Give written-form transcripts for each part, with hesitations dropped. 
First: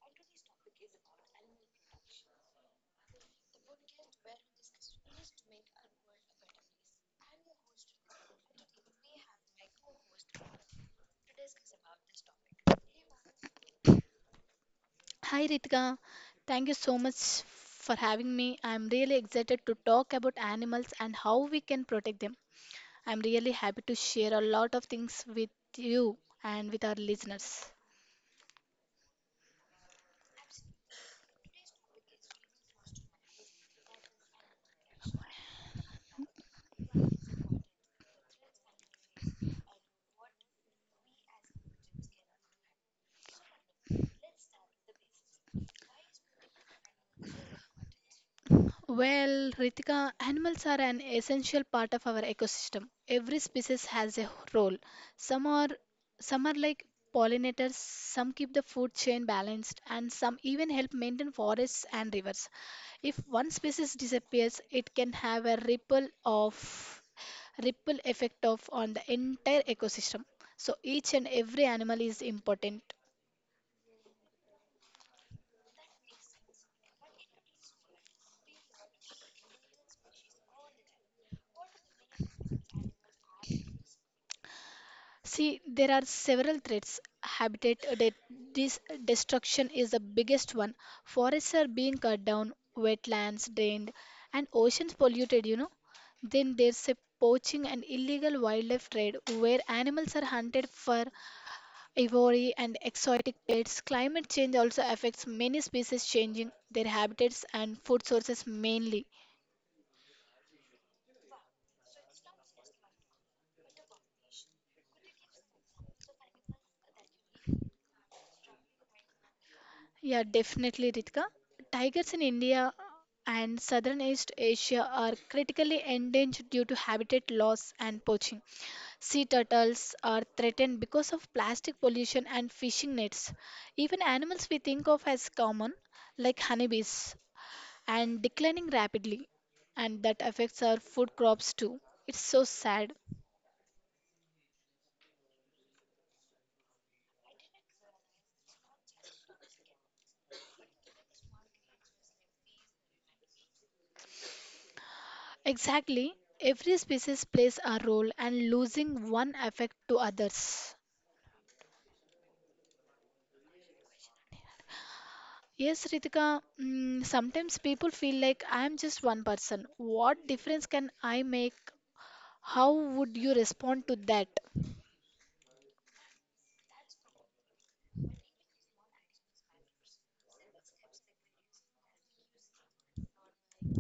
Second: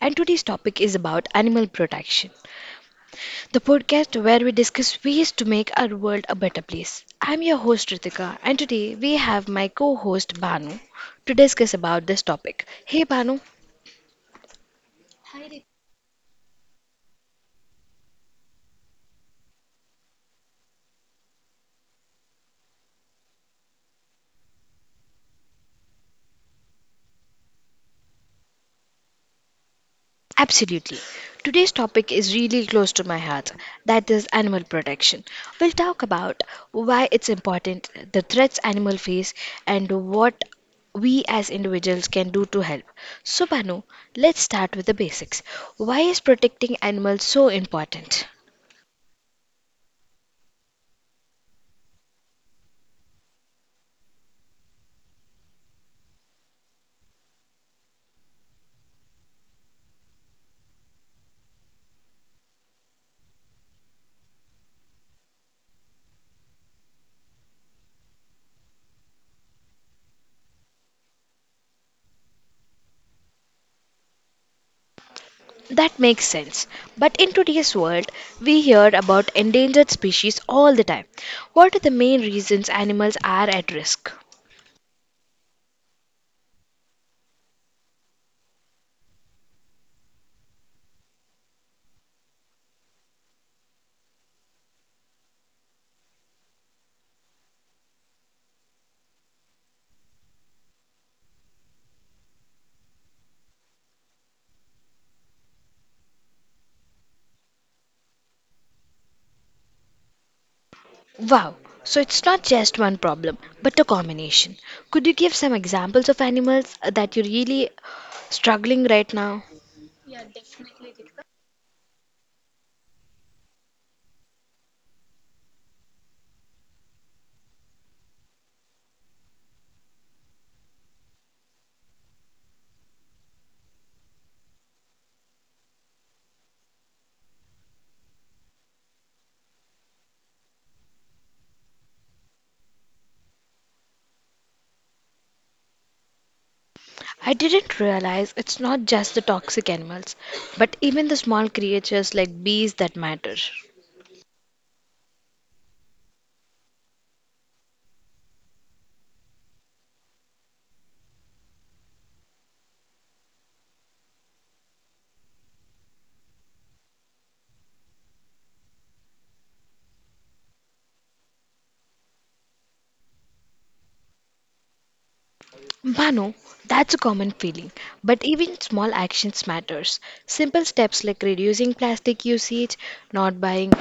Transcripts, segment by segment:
and today's topic is about animal protection. The podcast where we discuss ways to make our world a better place. I'm your host Ritika and today we have my co-host Banu to discuss about this topic. Hey Banu. Hi Ritika, thank you so much for having me. I'm really excited to talk about animals and how we can protect them. I'm really happy to share a lot of things with you and with our listeners. Absolutely. Today's topic is really close to my heart, that is animal protection. We'll talk about why it's important, the threats animals face, and what we as individuals can do to help. So, Banu, let's start with the basics. Why is protecting animals so important? Well, Ritika, animals are an essential part of our ecosystem. Every species has a role. Some are some are like pollinators, some keep the food chain balanced, and some even help maintain forests and rivers. If one species disappears, it can have a ripple effect of on the entire ecosystem. So each and every animal is important. That makes sense. But in today's world, we hear about endangered species all the time. What are the main reasons animals are at risk? See, there are several threats. Habitat destruction is the biggest one. Forests are being cut down, wetlands drained, and oceans polluted. Then there's a poaching and illegal wildlife trade where animals are hunted for ivory and exotic pets. Climate change also affects many species, changing their habitats and food sources mainly. Wow, so it's not just one problem, but a combination. Could you give some examples of animals that you're really struggling right now? Yeah, definitely, Ritika. Tigers in India and southern East Asia are critically endangered due to habitat loss and poaching. Sea turtles are threatened because of plastic pollution and fishing nets. Even animals we think of as common, like honeybees, and declining rapidly, and that affects our food crops too. It's so sad. I didn't realize it's not just the toxic animals, but even the small creatures like bees that matter. Exactly, every species plays a role, and losing one affect to others. Yes, Ritika, sometimes people feel like I am just one person. What difference can I make? How would you respond to that? Manu, that's a common feeling, but even small actions matters. Simple steps like reducing plastic usage, not buying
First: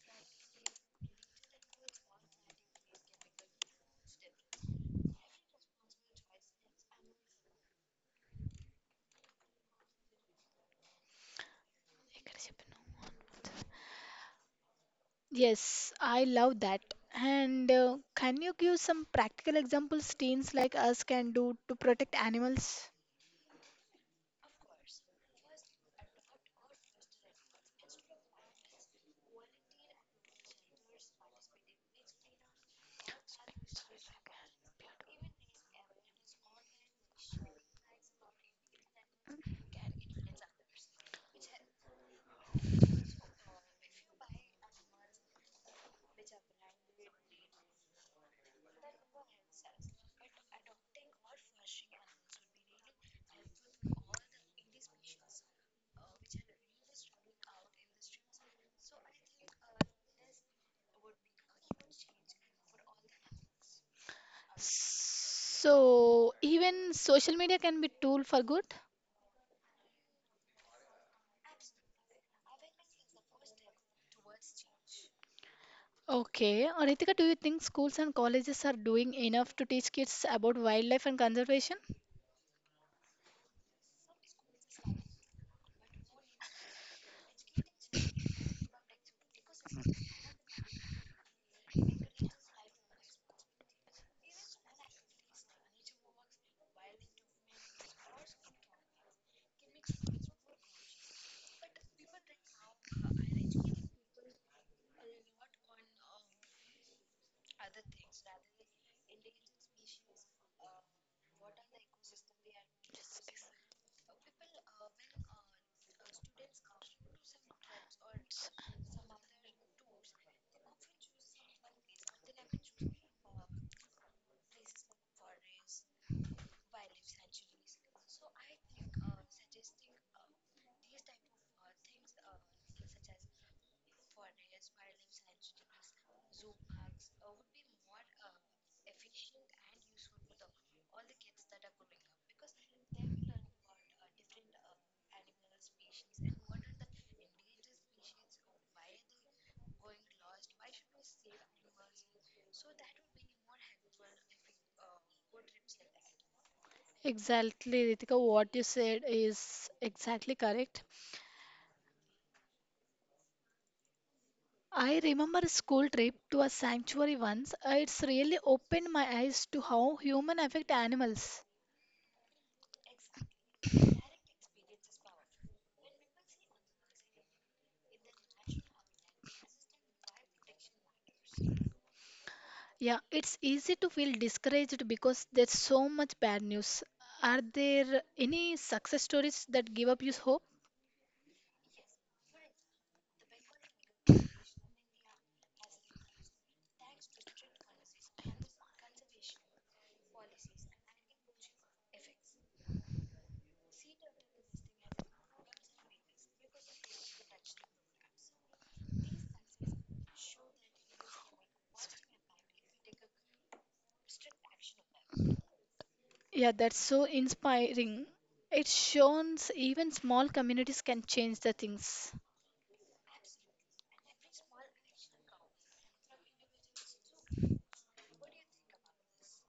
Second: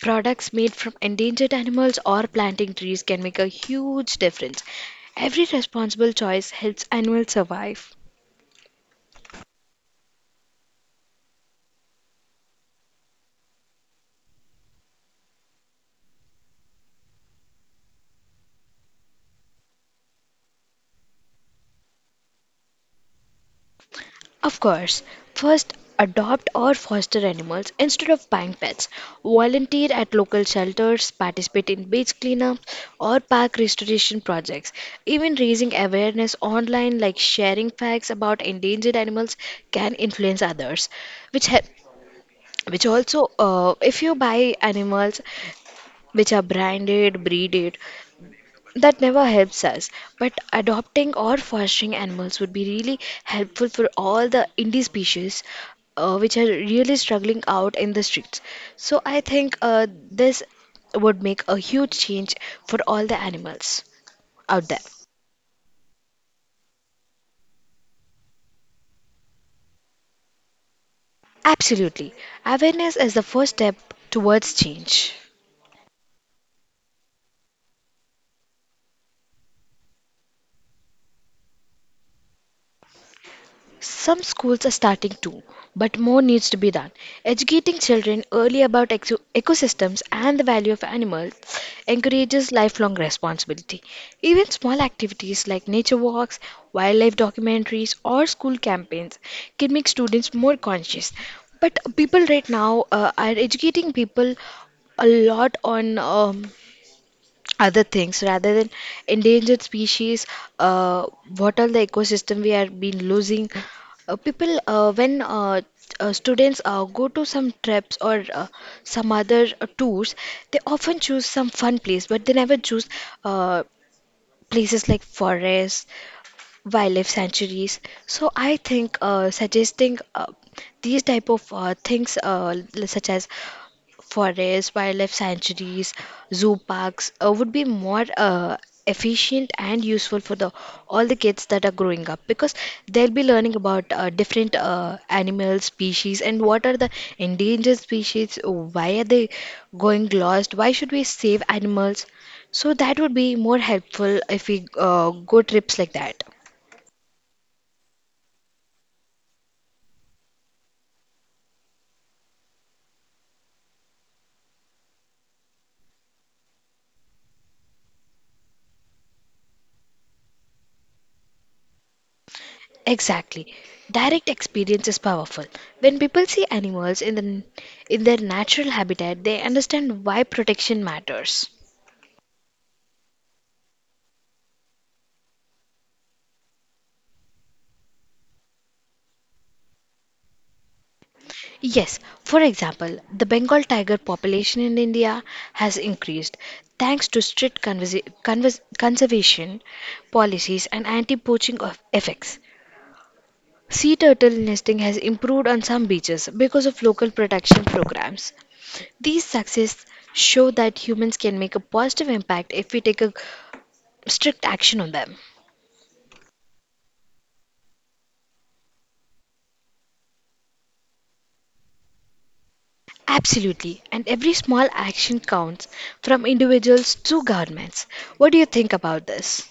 products made from endangered animals or planting trees can make a huge difference. Every responsible choice helps animals survive. Yes, I love that. And can you give some practical examples teens like us can do to protect animals? Of course, first adopt or foster animals instead of buying pets. Volunteer at local shelters, participate in beach cleanup or park restoration projects. Even raising awareness online like sharing facts about endangered animals can influence others, which help which also if you buy animals which are branded breeded, that never helps us, but adopting or fostering animals would be really helpful for all the indie species, which are really struggling out in the streets. So I think, this would make a huge change for all the animals out there. So, even social media can be tool for good? Absolutely. Awareness is the first step towards change. Okay. Ritika, do you think schools and colleges are doing enough to teach kids about wildlife and conservation? Some schools are starting too, but more needs to be done. Educating children early about ecosystems and the value of animals encourages lifelong responsibility. Even small activities like nature walks, wildlife documentaries, or school campaigns can make students more conscious. But people right now, are educating people a lot on, other things rather than endangered species. uh, what are the ecosystem we are been losing? People, when students, go to some trips or, some other, tours. They often choose some fun place but they never choose, uh, places like forests, wildlife sanctuaries. So I think, suggesting, these type of, things, such as forests, wildlife sanctuaries, zoo parks, would be more, efficient and useful for the all the kids that are growing up, because they'll be learning about, different, animal species, and what are the endangered species, why are they going lost, why should we save animals. So that would be more helpful if we, go trips like that. Exactly, Ritika, what you said is exactly correct. I remember a school trip to a sanctuary once. It's really opened my eyes to how human affect animals. Exactly. Direct experience is powerful. When people see animals in their natural habitat, they understand why protection matters. Yeah, it's easy to feel discouraged because there's so much bad news. Are there any success stories that give up you hope? Yes, for example, the Bengal tiger population in India has increased thanks to strict conservation policies and anti-poaching of effects. Sea turtle nesting has improved on some beaches because of local protection programs. These successes show that humans can make a positive impact if we take a strict action on them. Yeah, that's so inspiring. It shows even small communities can change the things. Absolutely, and every small action counts from individuals to governments. What do you think about this?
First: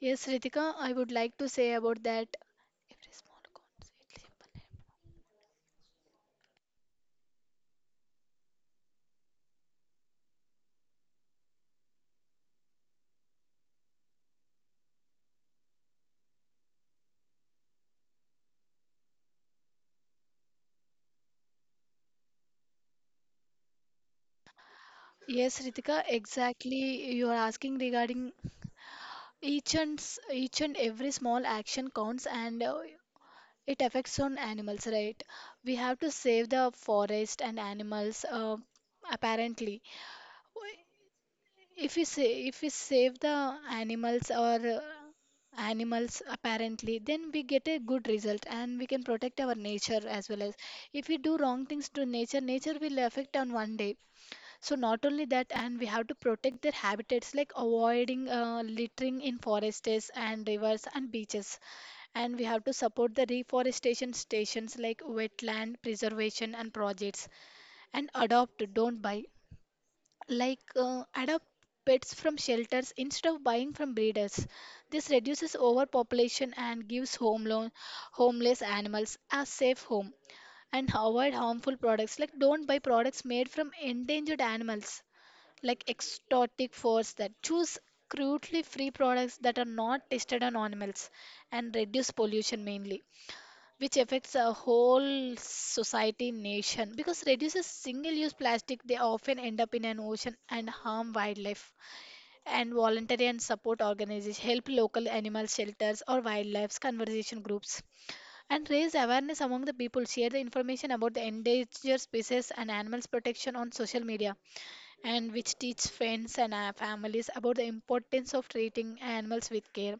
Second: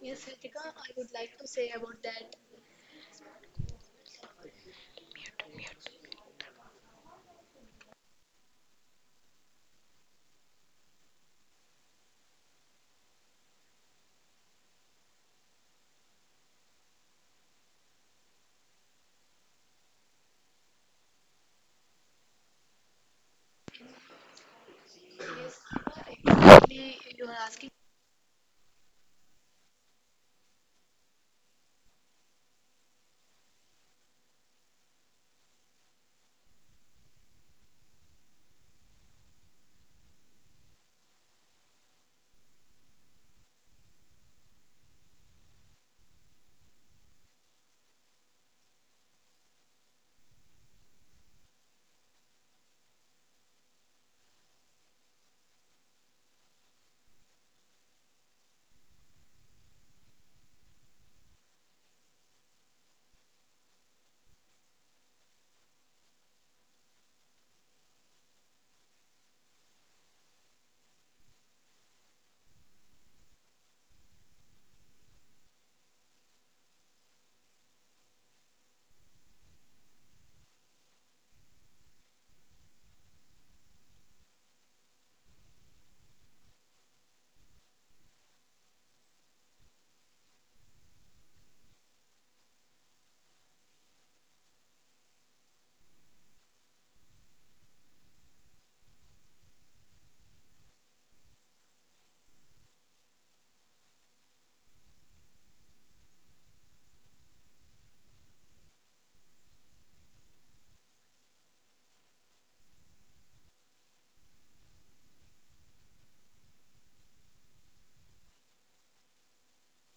Yes, Ritika, I would like to say about that. Every small counts. It's simple. Yes, Ritika, exactly. You are asking regarding each and every small action counts, and it affects on animals, right? We have to save the forest and animals. Apparently, W- if we save the animals or animals apparently, then we get a good result, and we can protect our nature as well. As if we do wrong things to nature, nature will affect on one day. So not only that, and we have to protect their habitats, like avoiding littering in forests and rivers and beaches. And we have to support the reforestation stations like wetland preservation and projects. And adopt, don't buy. Like adopt pets from shelters instead of buying from breeders. This reduces overpopulation and gives homeless animals a safe home. And avoid harmful products. Like, don't buy products made from endangered animals, like exotic foods. That choose crudely free products that are not tested on animals, and reduce pollution mainly, which affects a whole society nation, because reduces single use plastic they often end up in an ocean and harm wildlife, and voluntary and support organizations help local animal shelters or wildlife conservation groups, and raise awareness among the people, share the information about the endangered species and animals protection on social media, and which teach friends and families about the importance of treating animals with care.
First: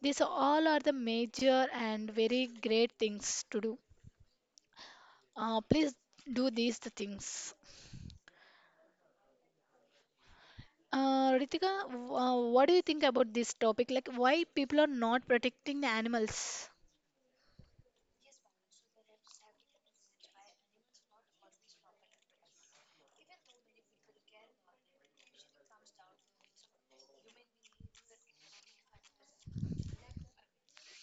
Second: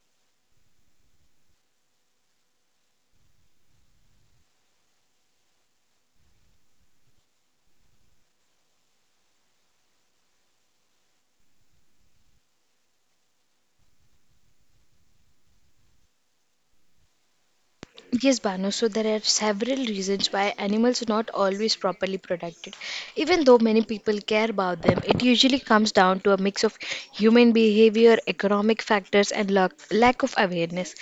These all are the major and very great things to do. Please do these the things. Ritika, what do you think about this topic? Like, why people are not protecting the animals? Yes, Banu, so there are several reasons why animals are not always properly protected. Even though many people care about them, it usually comes down to a mix of human behavior, economic factors, and lack of awareness.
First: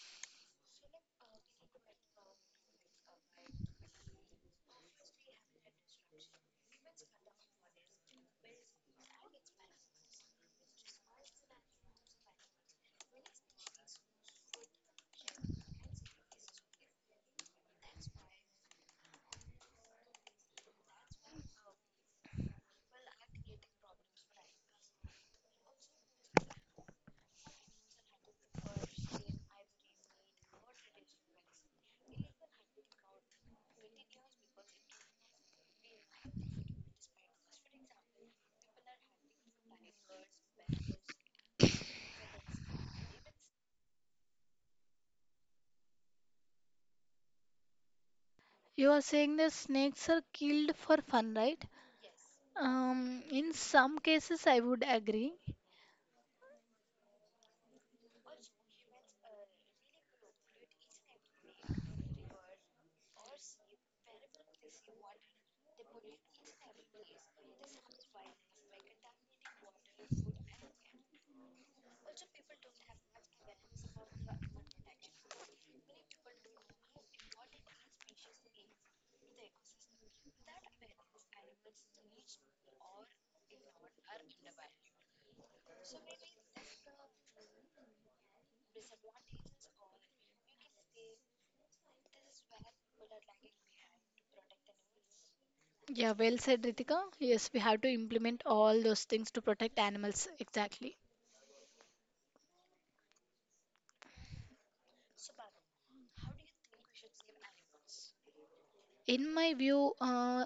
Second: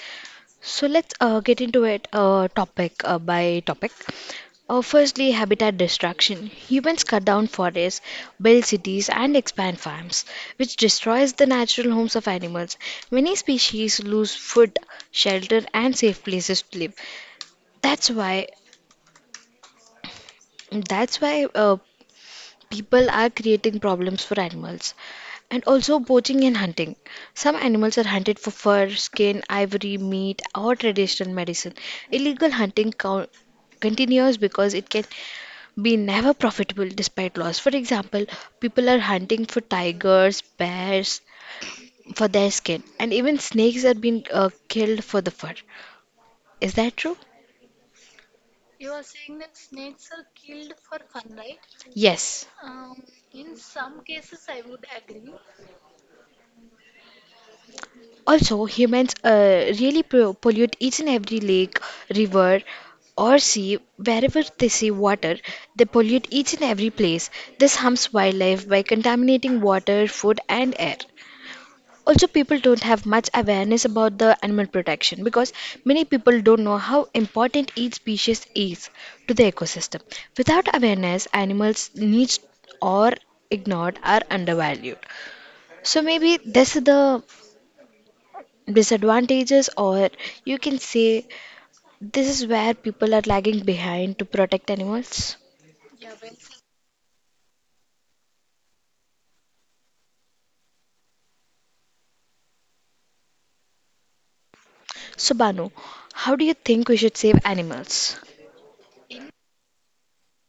So let's, get into it, topic, by topic. Firstly, habitat destruction. Humans cut down forests, build cities, and expand farms, which destroys the natural homes of animals. Many species lose food, shelter, and safe places to live. That's why that's why people are creating problems for animals. And also poaching and hunting, some animals are hunted for fur, skin, ivory, meat, or traditional medicine. Illegal hunting continues because it can be never profitable, despite laws. For example, people are hunting for tigers, bears for their skin, and even snakes are being killed for the fur. Is that true? You are saying the snakes are killed for fun, right? Yes. In some cases, I would agree. Also, humans, really pollute each and every lake, river, or sea. Wherever they see water, they pollute each and every place. This harms wildlife by contaminating water, food, and air. Also, people don't have much awareness about the animal protection, because many people don't know how important each species is to the ecosystem. Without awareness, animals' needs are ignored or undervalued. So maybe this is the disadvantages, or you can say this is where people are lagging behind to protect animals. Yeah, well said, Ritika. Yes, we have to implement all those things to protect animals. Exactly. So Banu, how do you think we should save animals? In my view,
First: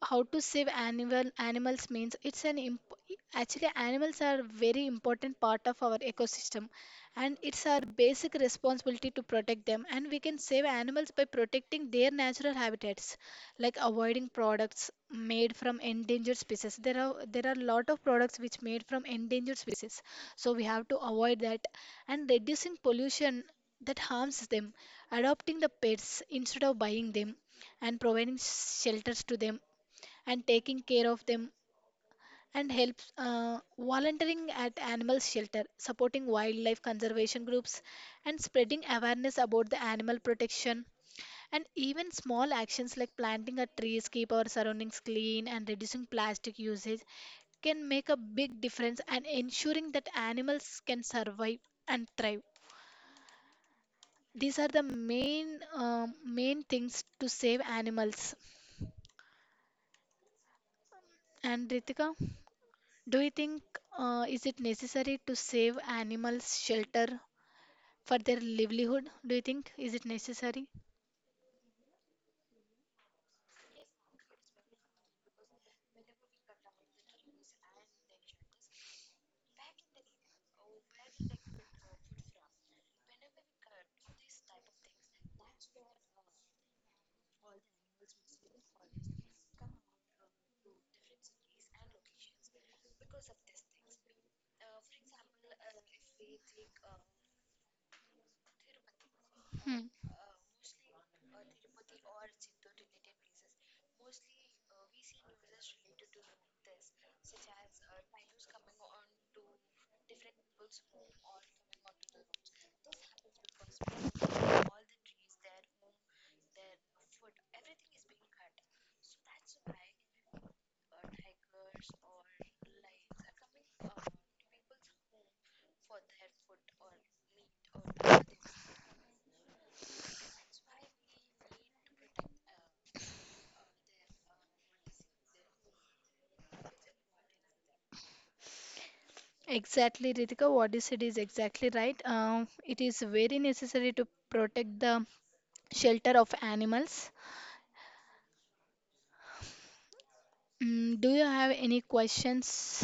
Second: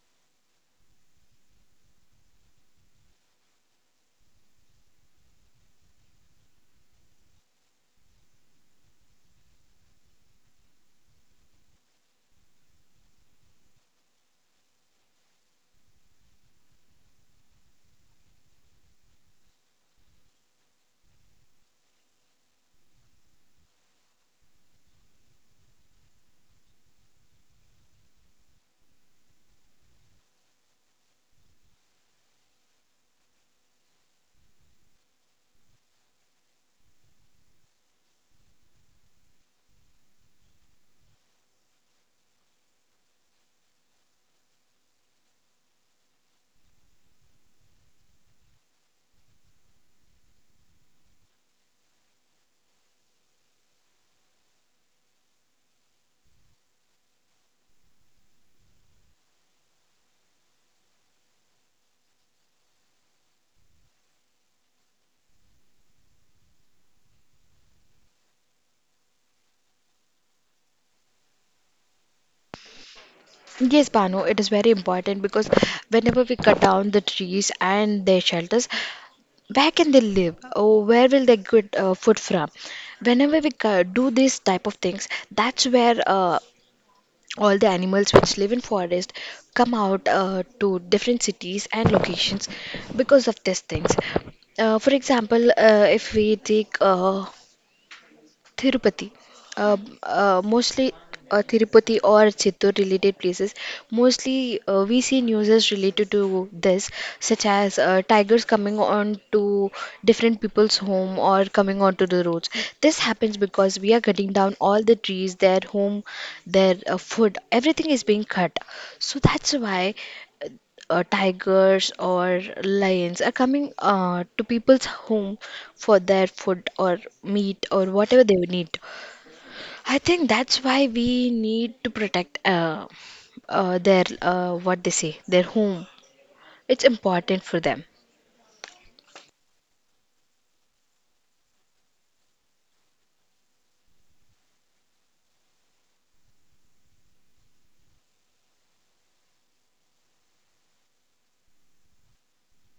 how to save animals means actually, animals are very important part of our ecosystem, and it's our basic responsibility to protect them, and we can save animals by protecting their natural habitats, like avoiding products made from endangered species. There are a lot of products which made from endangered species, so we have to avoid that, and reducing pollution that harms them, adopting the pets instead of buying them, and providing shelters to them, and taking care of them, and helps volunteering at animal shelter, supporting wildlife conservation groups, and spreading awareness about the animal protection. And even small actions like planting a trees, keep our surroundings clean, and reducing plastic usage can make a big difference and ensuring that animals can survive and thrive. These are the main things to save animals. And Ritika, do you think is it necessary to save animals shelter for their livelihood? Do you think is it necessary? Yes, Banu, it is very important because whenever we cut down the trees and their shelters, where can they live? Or where will they get, food from? Whenever we do these type of things, that's where, all the animals which live in forest come out, to different cities and locations because of these things, for example, if we take, Tirupati, uh, Hmm. Mostly, Tirupati or Chittor related places. Mostly, we see news is related to this, such as, tigers coming on to different people's home, or coming onto the roads. This happens because we are cutting down all the trees, their home, their, food, everything is being cut. So that's why, tigers or lions are coming, to people's home for their food or meat or whatever they would need. I think that's why we need to protect, their, what they say, their home. It's important for them. Exactly, Ritika. What you said is exactly right. It is very necessary to protect the shelter of animals. Do you have any questions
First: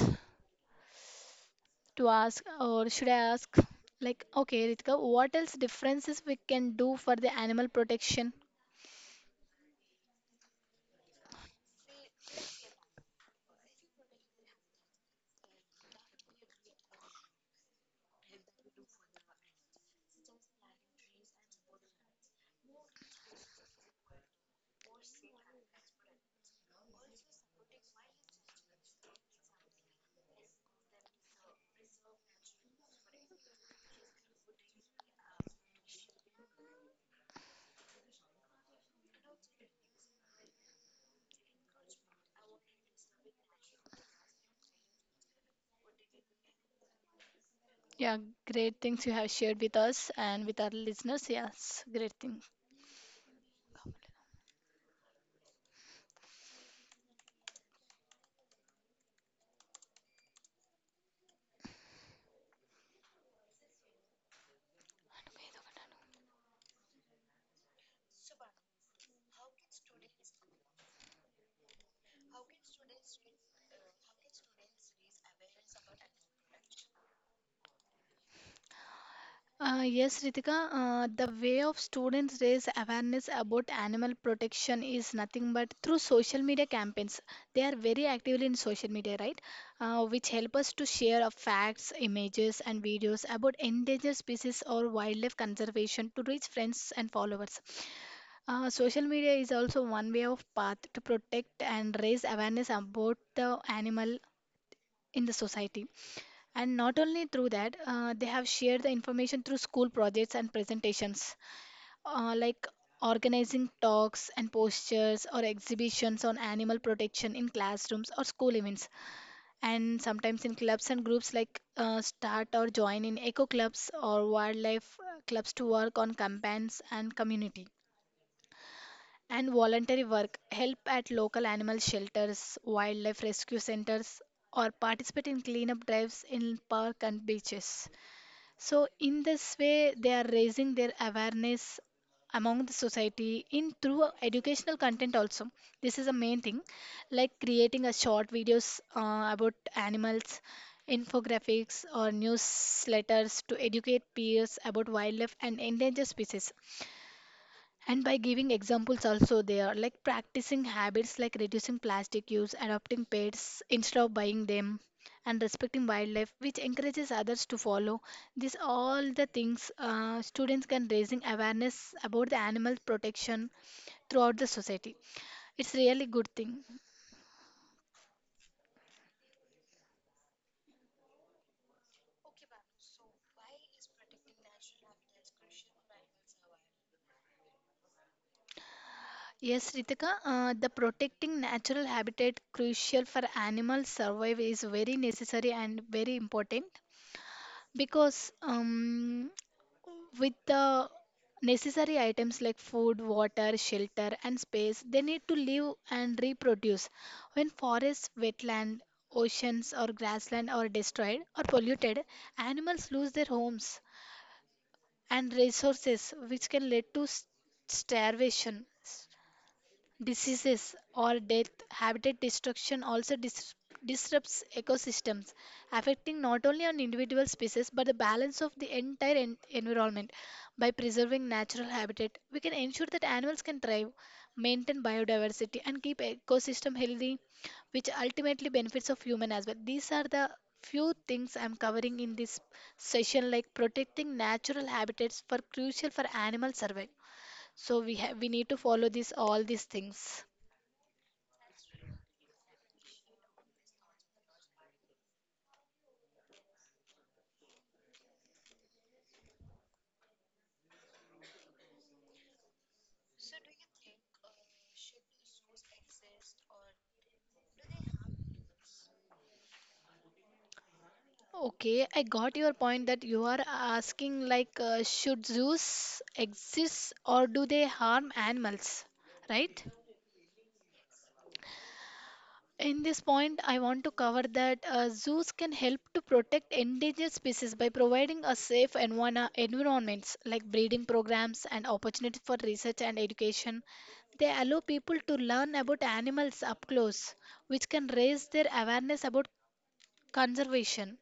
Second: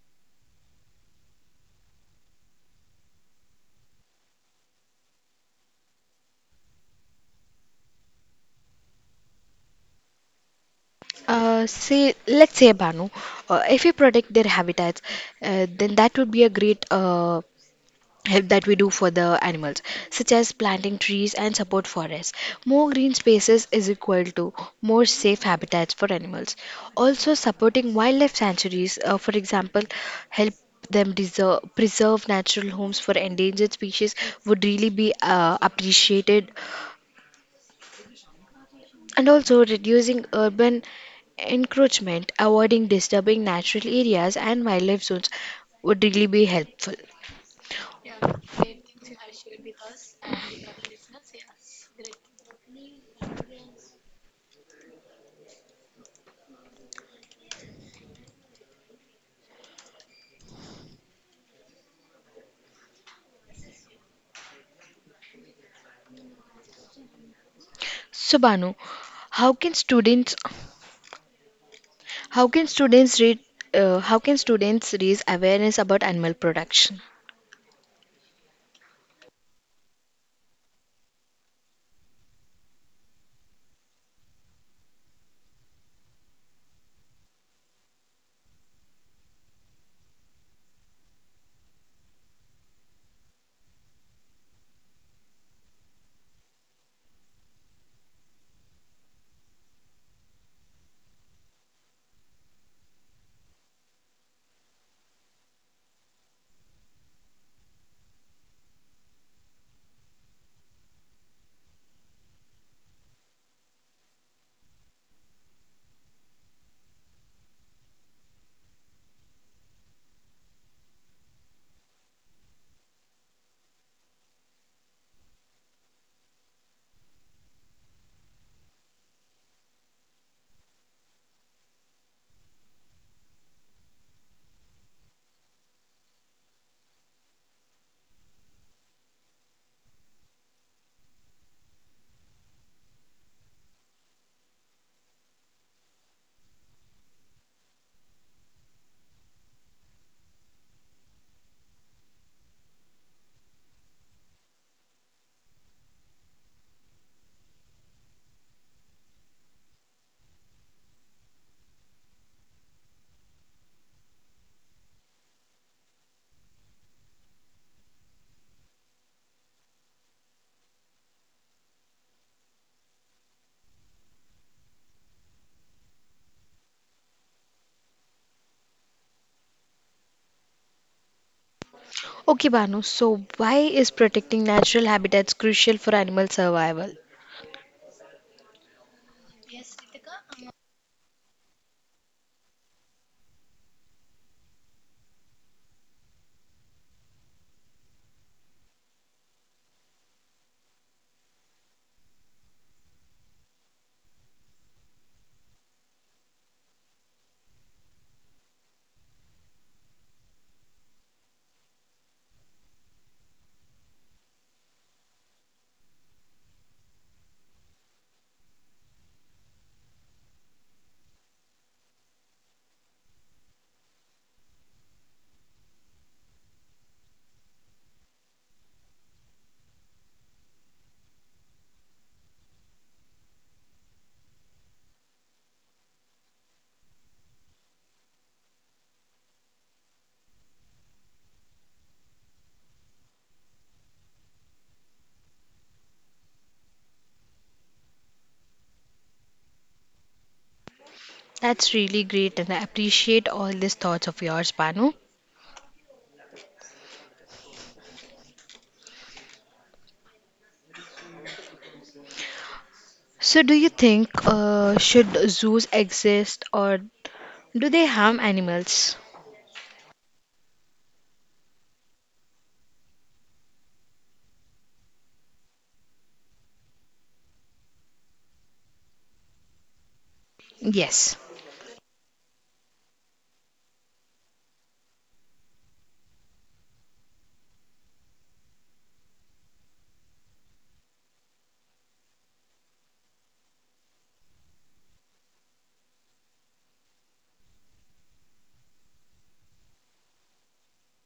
to ask, or should I ask? Like, okay, Ritika, what else differences we can do for the animal protection? Say Let's say Banu, if we protect their habitats, then that would be a great, help that we do for the animals, such as planting trees and support forests. More green spaces is equal to more safe habitats for animals. Also supporting wildlife sanctuaries, for example, help them preserve natural homes for endangered species would really be, appreciated. And also reducing urban encroachment, avoiding disturbing natural areas and wildlife zones would really be helpful. Yeah, great things you have shared with us and with our listeners. Yes, great thing. So Banu, how can students How can students read? How can students raise awareness about animal production? Yes, Ritika, the way of students raise awareness about animal protection is nothing but through social media campaigns. They are very actively in social media, right? Which help us to share of facts, images, and videos about endangered species or wildlife conservation to reach friends and followers. Social media is also one way of path to protect and raise awareness about the animal in the society. And not only through that, they have shared the information through school projects and presentations, like organizing talks and posters or exhibitions on animal protection in classrooms or school events, and sometimes in clubs and groups, like start or join in eco clubs or wildlife clubs to work on campaigns and community, and voluntary work, help at local animal shelters, wildlife rescue centers, or participate in cleanup drives in park and beaches. So, in this way, they are raising their awareness among the society in through a educational content also. This is a main thing, like creating a short videos about animals, infographics, or newsletters to educate peers about wildlife and endangered species, and by giving examples also. They are like practicing habits like reducing plastic use, adopting pets instead of buying them, and respecting wildlife, which encourages others to follow. These all the things, students can raising awareness about the animal protection throughout the society. It's really good thing. Okay, Banu. So why is protecting natural habitats crucial for animal survival? Yes, Ritika, the protecting natural habitat crucial for animal survival is very necessary and very important, because with the necessary items like food, water, shelter, and space, they need to live and reproduce. When forests, wetland, oceans, or grassland are destroyed or polluted, animals lose their homes and resources, which can lead to starvation. Diseases or death, habitat destruction also disrupts ecosystems, affecting not only on individual species but the balance of the entire environment. By preserving natural habitat, we can ensure that animals can thrive, maintain biodiversity, and keep ecosystem healthy, which ultimately benefits of human as well. These are the few things I'm covering in this session, like protecting natural habitats for crucial for animal survival, so we have we need to follow this all these things. That's really great, and I appreciate all these thoughts of yours, Banu. So do you think, should zoos exist, or do they harm animals? Okay, I got your point, that you are asking, like, should zoos exist or do they harm animals, right? Yes. In this point, I want to cover that zoos can help to protect endangered species by providing a safe environments, like breeding programs and opportunities for research and education. They allow people to learn about animals up close, which can raise their awareness about conservation.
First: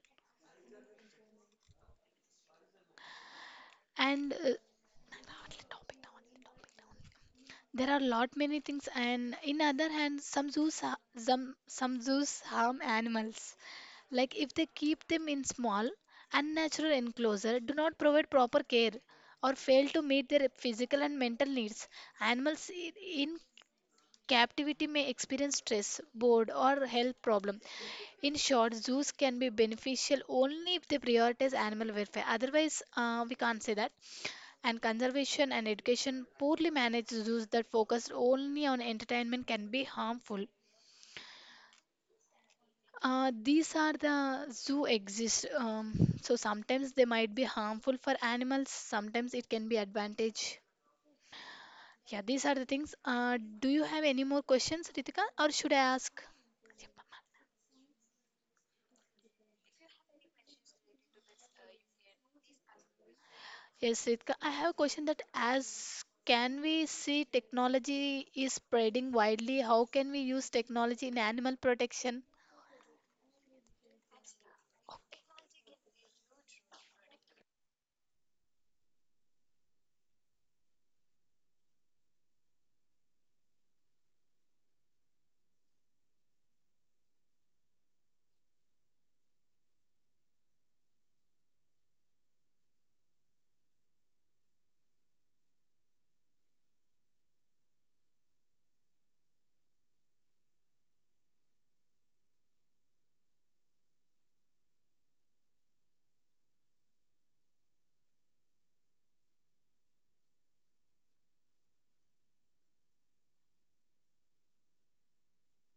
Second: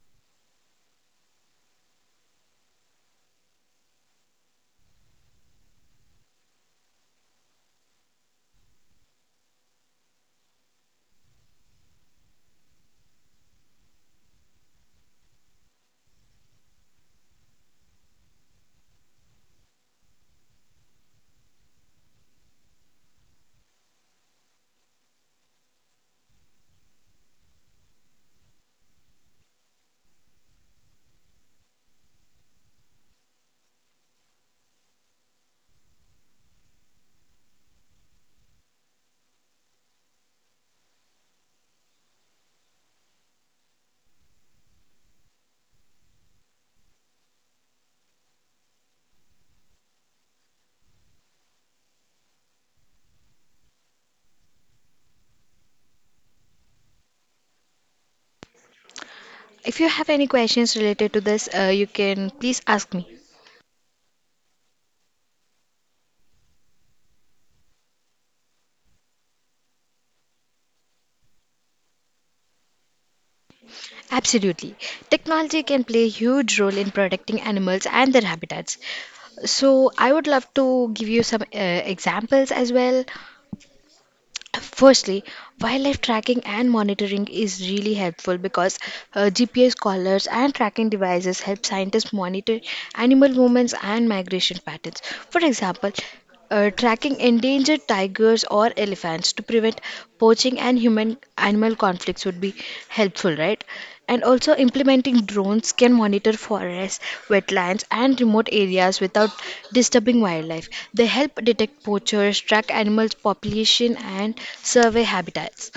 And there are lot many things. And in other hand, some zoos some zoos harm animals, like if they keep them in small unnatural enclosure, do not provide proper care, or fail to meet their physical and mental needs. Animals in captivity may experience stress, board, or health problem. In short, zoos can be beneficial only if they prioritize animal welfare. Otherwise, we can't say that. And conservation and education, poorly managed zoos that focus only on entertainment can be harmful. These are the zoo exist. So sometimes they might be harmful for animals. Sometimes it can be advantage. Yeah, these are the things. Do you have any more questions, Ritika, or should I ask? If you have any questions related to this, you can please ask me. Yes, Ritika, I have a question that as can we see technology is spreading widely, how can we use technology in animal protection? Absolutely. Okay. Technology can play a huge role in protecting animals and their habitats. So, I would love to give you some, examples as well. Firstly, wildlife tracking and monitoring is really helpful because, GPS collars and tracking devices help scientists monitor animal movements and migration patterns. For example, tracking endangered tigers or elephants to prevent poaching and human animal conflicts would be helpful, right? And also implementing drones can monitor forests, wetlands, and remote areas without disturbing wildlife. They help detect poachers, track animals' population, and survey habitats.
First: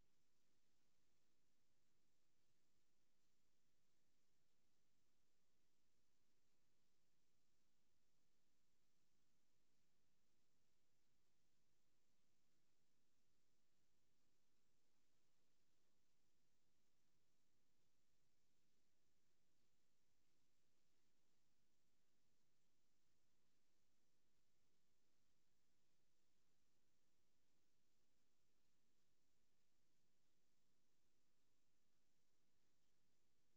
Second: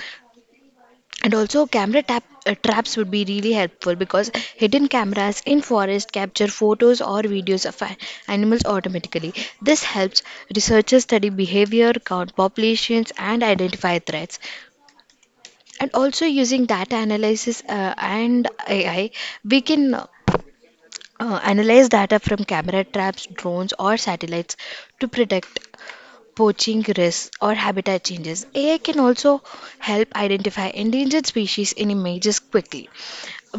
And also, camera traps would be really helpful because hidden cameras in forest capture photos or videos of animals automatically. This helps researchers study behavior, count populations, and identify threats. And also, using data analysis and AI, we can analyze data from camera traps, drones, or satellites to predict poaching risks or habitat changes. AI can also help identify endangered species in images quickly.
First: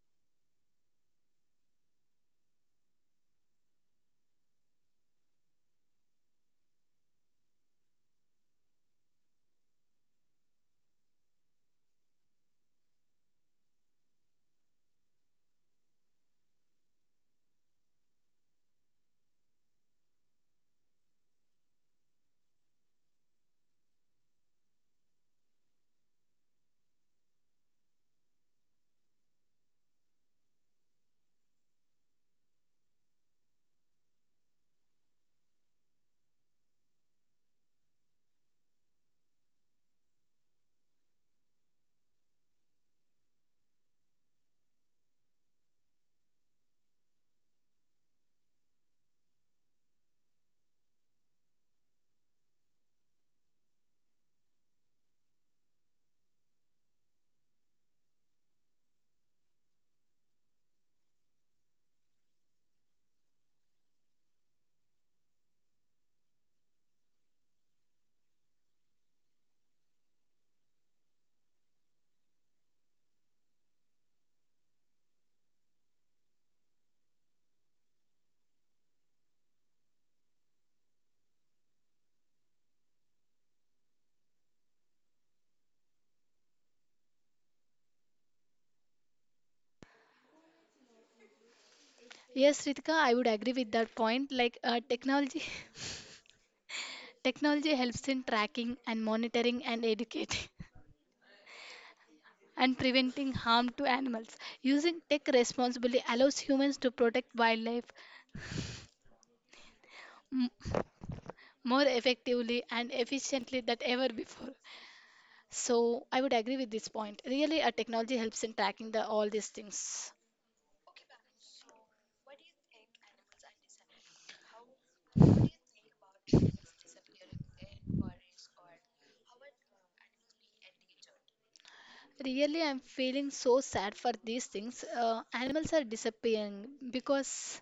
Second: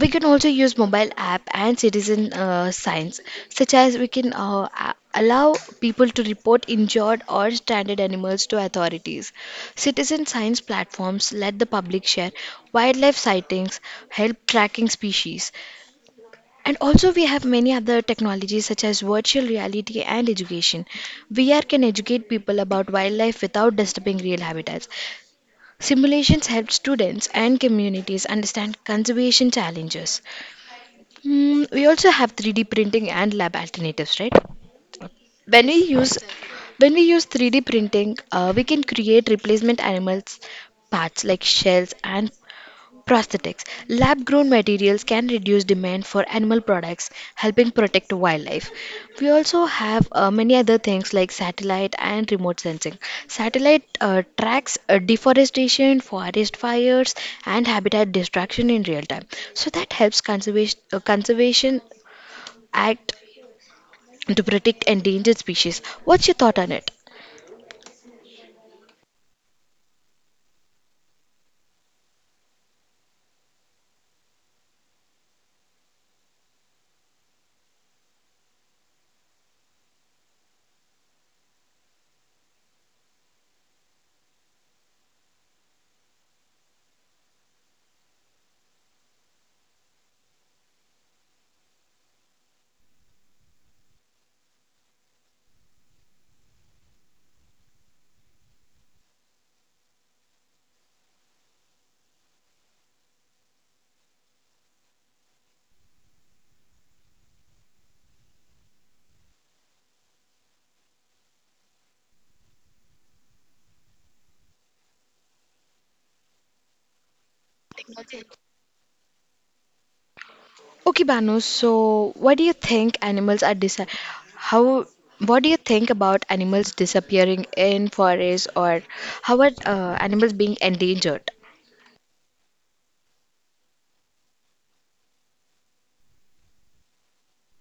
We can also use mobile app and citizen, science, such as we can, allow people to report injured or stranded animals to authorities. Citizen science platforms let the public share wildlife sightings, help tracking species. And also, we have many other technologies such as virtual reality and education. VR can educate people about wildlife without disturbing real habitats. Simulations help students and communities understand conservation challenges. Hmm, we also have 3D printing and lab alternatives, right? When we use when we use 3D printing, we can create replacement animals parts like shells and prosthetics. Lab grown materials can reduce demand for animal products, helping protect wildlife. We also have, many other things like satellite and remote sensing. Satellite, tracks, deforestation, forest fires, and habitat destruction in real time. So that helps conservation act to protect endangered species. What's your thought on it? Yes, Ritika, I would agree with that point. Like technology, technology helps in tracking and monitoring and educating and preventing harm to animals. Using tech responsibly allows humans to protect wildlife m- more effectively and efficiently than ever before. So I would agree with this point. Really, a technology helps in tracking the all these things. Okay, Banu, so how what do you think about animals disappearing in forests, or how are, animals being endangered? Really, I'm feeling so sad for these things. Animals are disappearing because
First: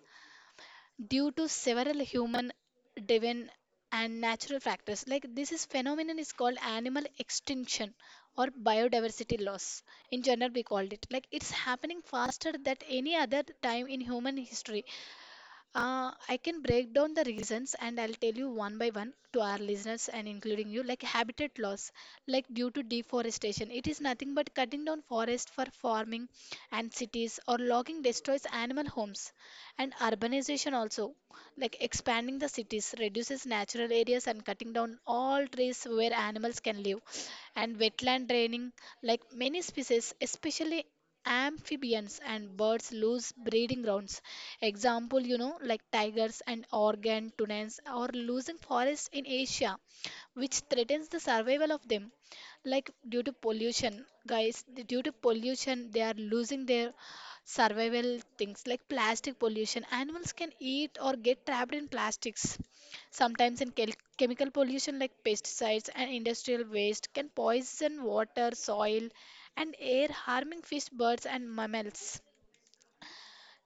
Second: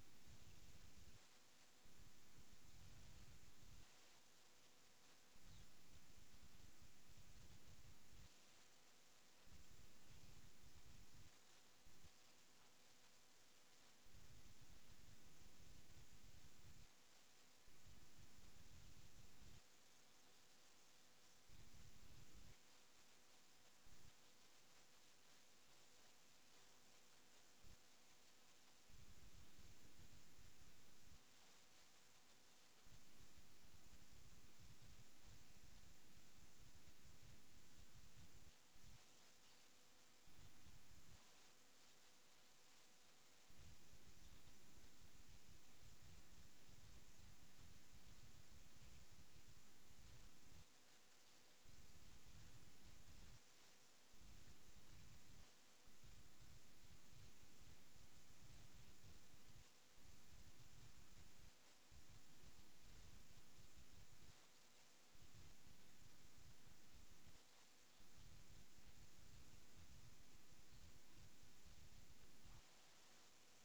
due to several human-driven and natural factors. Like this is phenomenon is called animal extinction or biodiversity loss. In general, we called it. Like it's happening faster than any other time in human history. I can break down the reasons and I'll tell you one by one to our listeners and including you, like habitat loss, like due to deforestation. It is nothing but cutting down forest for farming and cities or logging destroys animal homes and urbanization also, like expanding the cities reduces natural areas and cutting down all trees where animals can live and wetland draining, like many species, especially amphibians and birds lose breeding grounds. Example, you know, like tigers and organ tunnels or losing forests in Asia, which threatens the survival of them. Like due to pollution, guys, due to pollution, they are losing their survival things like plastic pollution. Animals can eat or get trapped in plastics. Sometimes in chemical pollution like pesticides and industrial waste can poison water, soil, and air, harming fish, birds, and mammals.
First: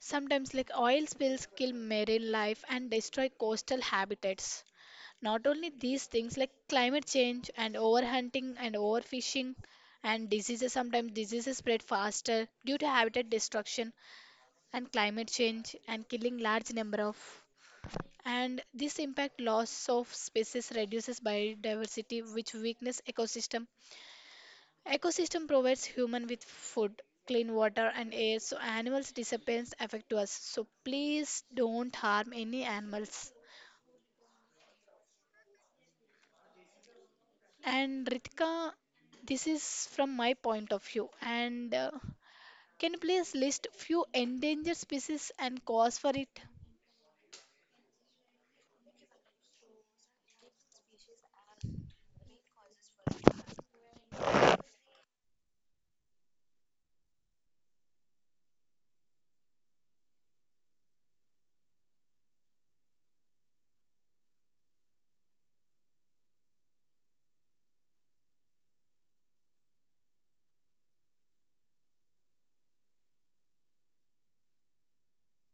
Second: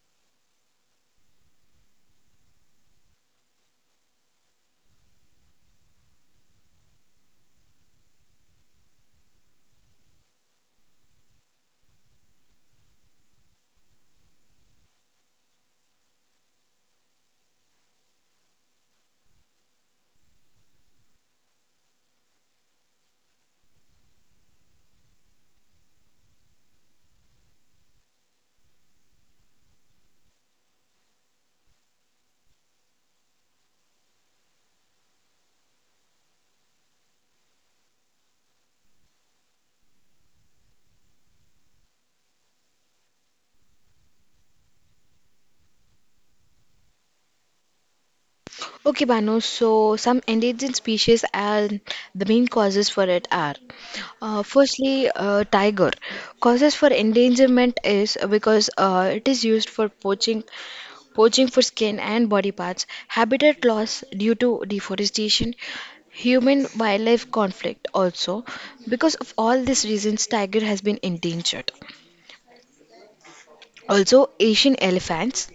Sometimes, like oil spills, kill marine life and destroy coastal habitats. Not only these things, like climate change and overhunting and overfishing and diseases, sometimes diseases spread faster due to habitat destruction and climate change and killing large number of. And this impact loss of species reduces biodiversity, which weakens ecosystem. Ecosystem provides human with food, clean water and air, so animals disappearance affect us. So please don't harm any animals. And Ritika, this is from my point of view, and can you please list few endangered species and cause for it? Okay, Banu, so some endangered species and the main causes for it are, firstly, tiger. Causes for endangerment is because, it is used for poaching for skin and body parts, habitat loss due to deforestation, human wildlife conflict also. Because of all these reasons, tiger has been endangered. Also, Asian elephants.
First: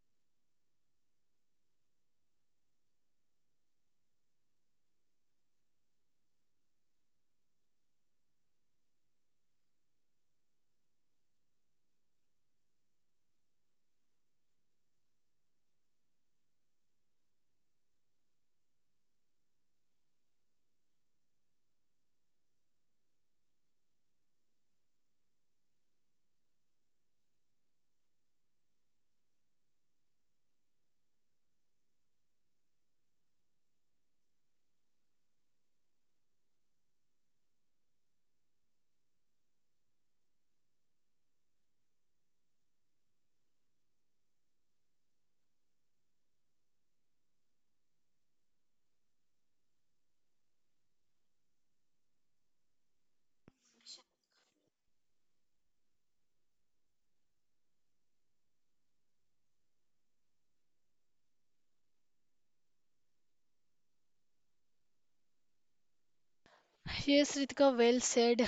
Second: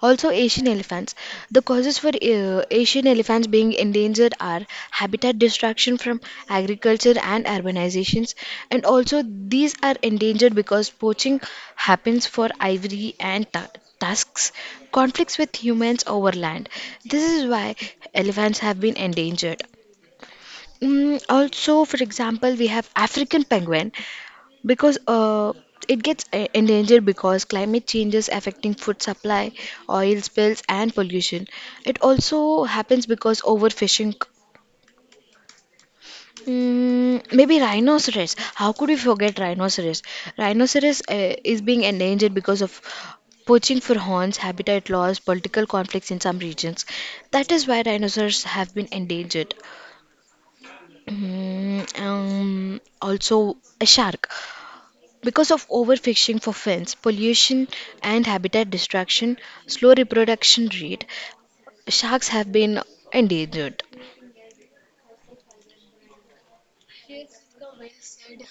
Also, Asian elephants. The causes for, Asian elephants being endangered are habitat destruction from agriculture and urbanizations. And also these are endangered because poaching happens for ivory and tusks, conflicts with humans over land. This is why elephants have been endangered. Also, for example, we have African penguin because, it gets endangered because climate changes affecting food supply, oil spills and pollution. It also happens because overfishing. Maybe rhinoceros. How could we forget rhinoceros? Rhinoceros, is being endangered because of poaching for horns, habitat loss, political conflicts in some regions. That is why rhinoceros have been endangered. Also, a shark. Because of overfishing for fins, pollution, and habitat destruction, slow reproduction rate, sharks have been endangered. Yes, Ritika, well said.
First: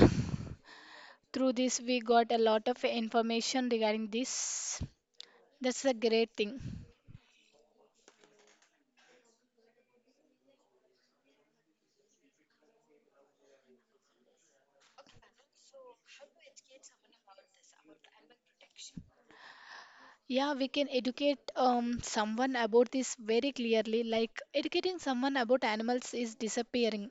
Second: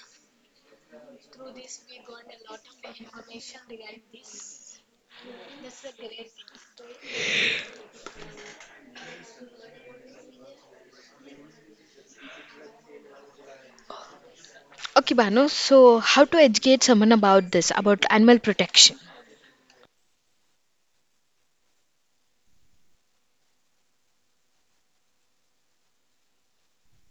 Through this we got a lot of information regarding this. That's a great thing. Okay, Bano, so how to educate someone about this, about animal protection? Yeah, we can educate someone about this very clearly. Like educating someone about animals is disappearing.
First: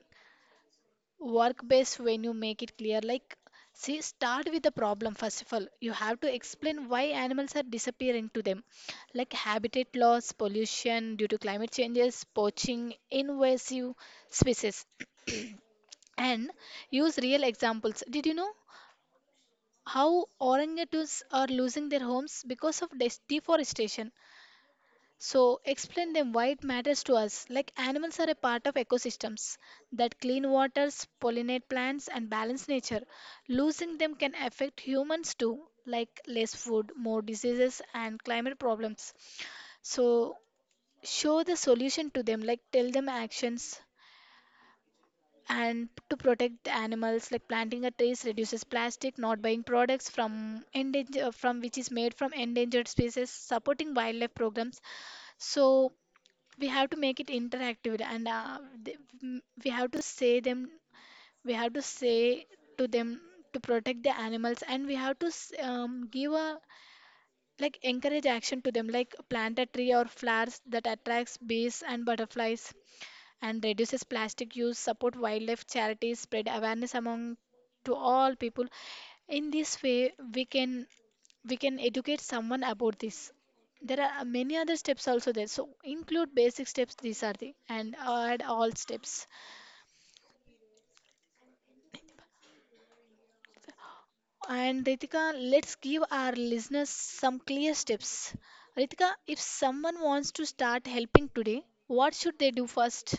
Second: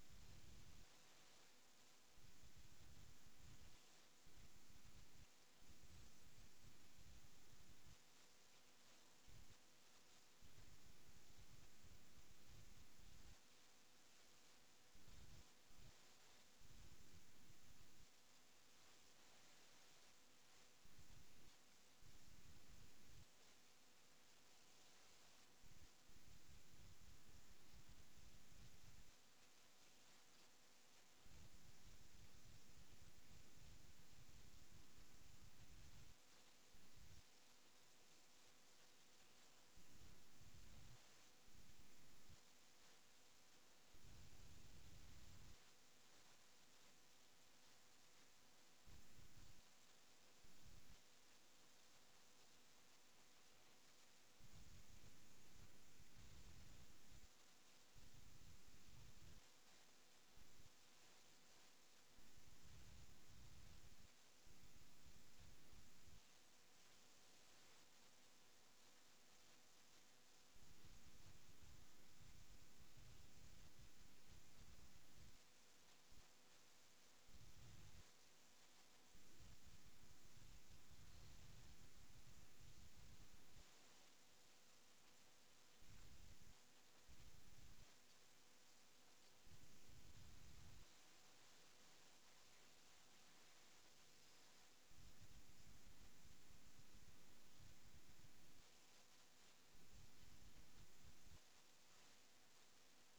Work based when you make it clear. Like, see, start with the problem first of all. You have to explain why animals are disappearing to them, like habitat loss, pollution due to climate changes, poaching, invasive species, and use real examples. Did you know how orangutans are losing their homes because of deforestation? So explain them why it matters to us. Like animals are a part of ecosystems that clean waters, pollinate plants and balance nature. Losing them can affect humans too, like less food, more diseases and climate problems. So show the solution to them, like tell them actions and to protect the animals like planting a trees reduces plastic not buying products from endanger from which is made from endangered species supporting wildlife programs. So we have to make it interactive and th- we have to say to them to protect the animals, and we have to give a, like, encourage action to them like plant a tree or flowers that attracts bees and butterflies and reduces plastic use, support wildlife charities, spread awareness among to all people. In this way, we can educate someone about this. There are many other steps also there. So include basic steps. These are the and add all steps. And Ritika, let's give our listeners some clear steps. Ritika, if someone wants to start helping today, what should they do first?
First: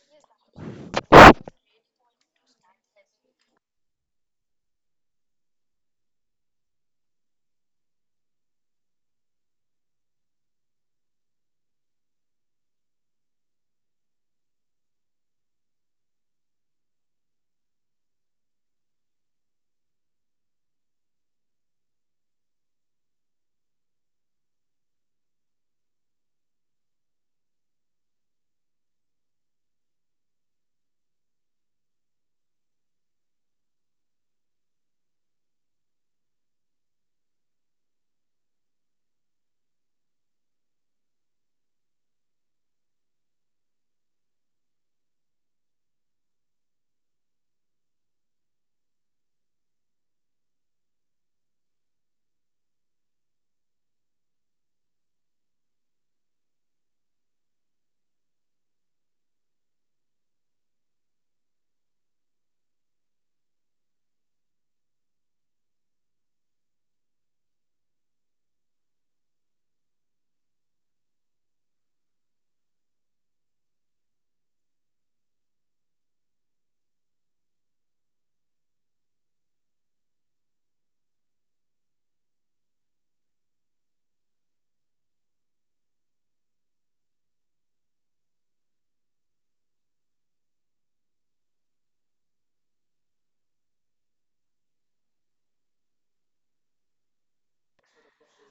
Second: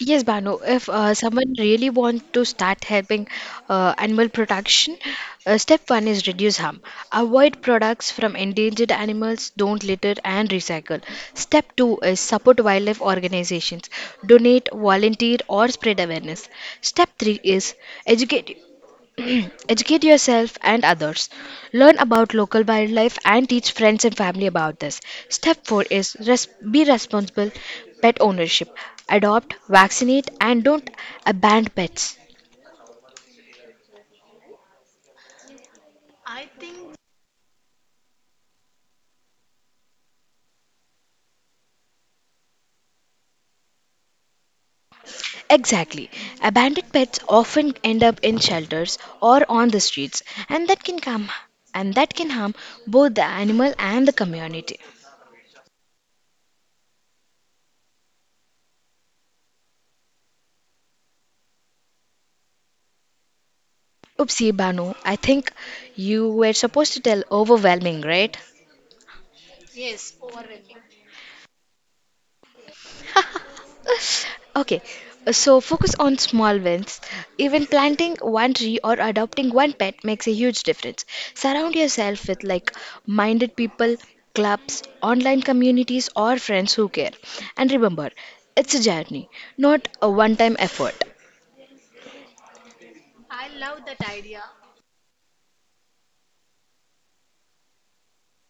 Yes, Banu, if, someone really wants to start helping, animal protection, step one is reduce harm. Avoid products from endangered animals, don't litter and recycle. Step two is support wildlife organizations, donate, volunteer or spread awareness. Step three is educate Educate yourself and others. Learn about local wildlife and teach friends and family about this. Step 4 is be responsible pet ownership. Adopt, vaccinate, and don't abandon pets. Exactly. Abandoned pets often end up in shelters or on the streets, and that can come and that can harm both the animal and the community. Oopsie, Banu, I think you were supposed to tell overwhelming, right? Okay, so focus on small wins. Even planting one tree or adopting one pet makes a huge difference. Surround yourself with like minded people, clubs, online communities, or friends who care. And remember, it's a journey, not a one time effort.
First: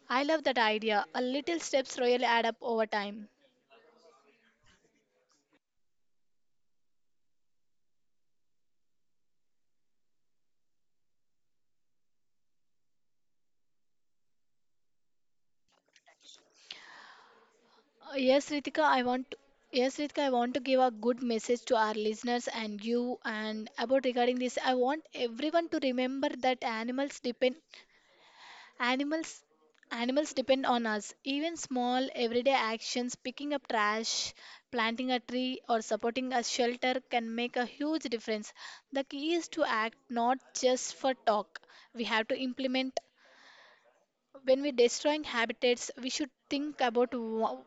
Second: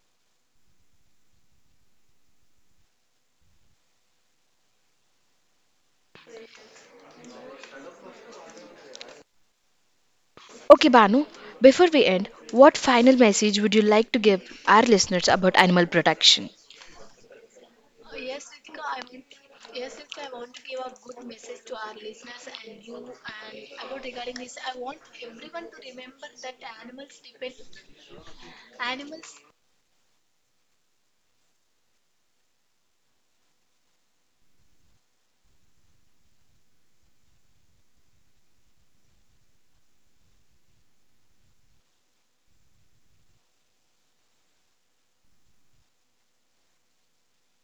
I love that idea. A little steps really add up over time. Okay, Banu, before we end, what final message would you like to give our listeners about animal protection? Uh, Yes, Ritika, I want yes, Ritika, I want to give a good message to our listeners and you and about regarding this. I want everyone to remember that animals depend animals animals depend on us. Even small everyday actions, picking up trash, planting a tree, or supporting a shelter can make a huge difference. The key is to act, not just for talk. We have to implement when we destroying habitats we should think about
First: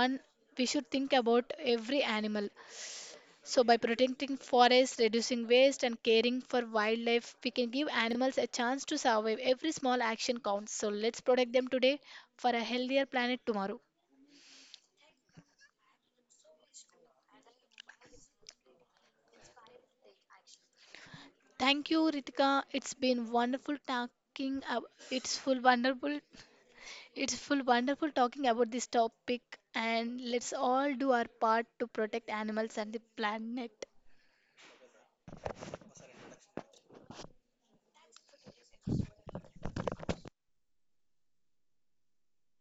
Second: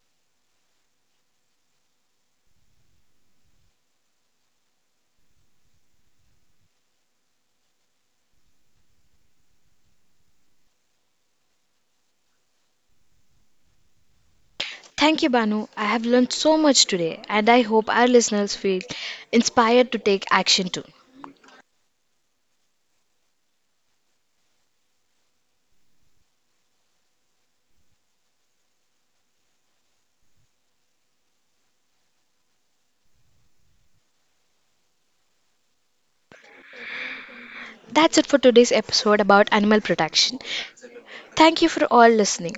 one, we should think about every animal. So by protecting forests, reducing waste and caring for wildlife, we can give animals a chance to survive. Every small action counts, so let's protect them today for a healthier planet tomorrow. Thank you, Banu. I have learned so much today, and I hope our listeners feel inspired to take action too. Thank you, Ritika. It's been wonderful talking ab- it's full wonderful talking about this topic, and let's all do our part to protect animals and the planet. That's it for today's episode about animal protection. Thank you for all listening.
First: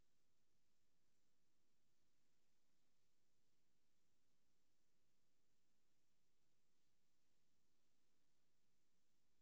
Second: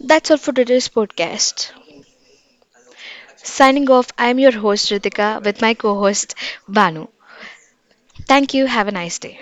That's all for today's podcast. Signing off, I'm your host Ritika with my co host Banu. Thank you. Have a nice day.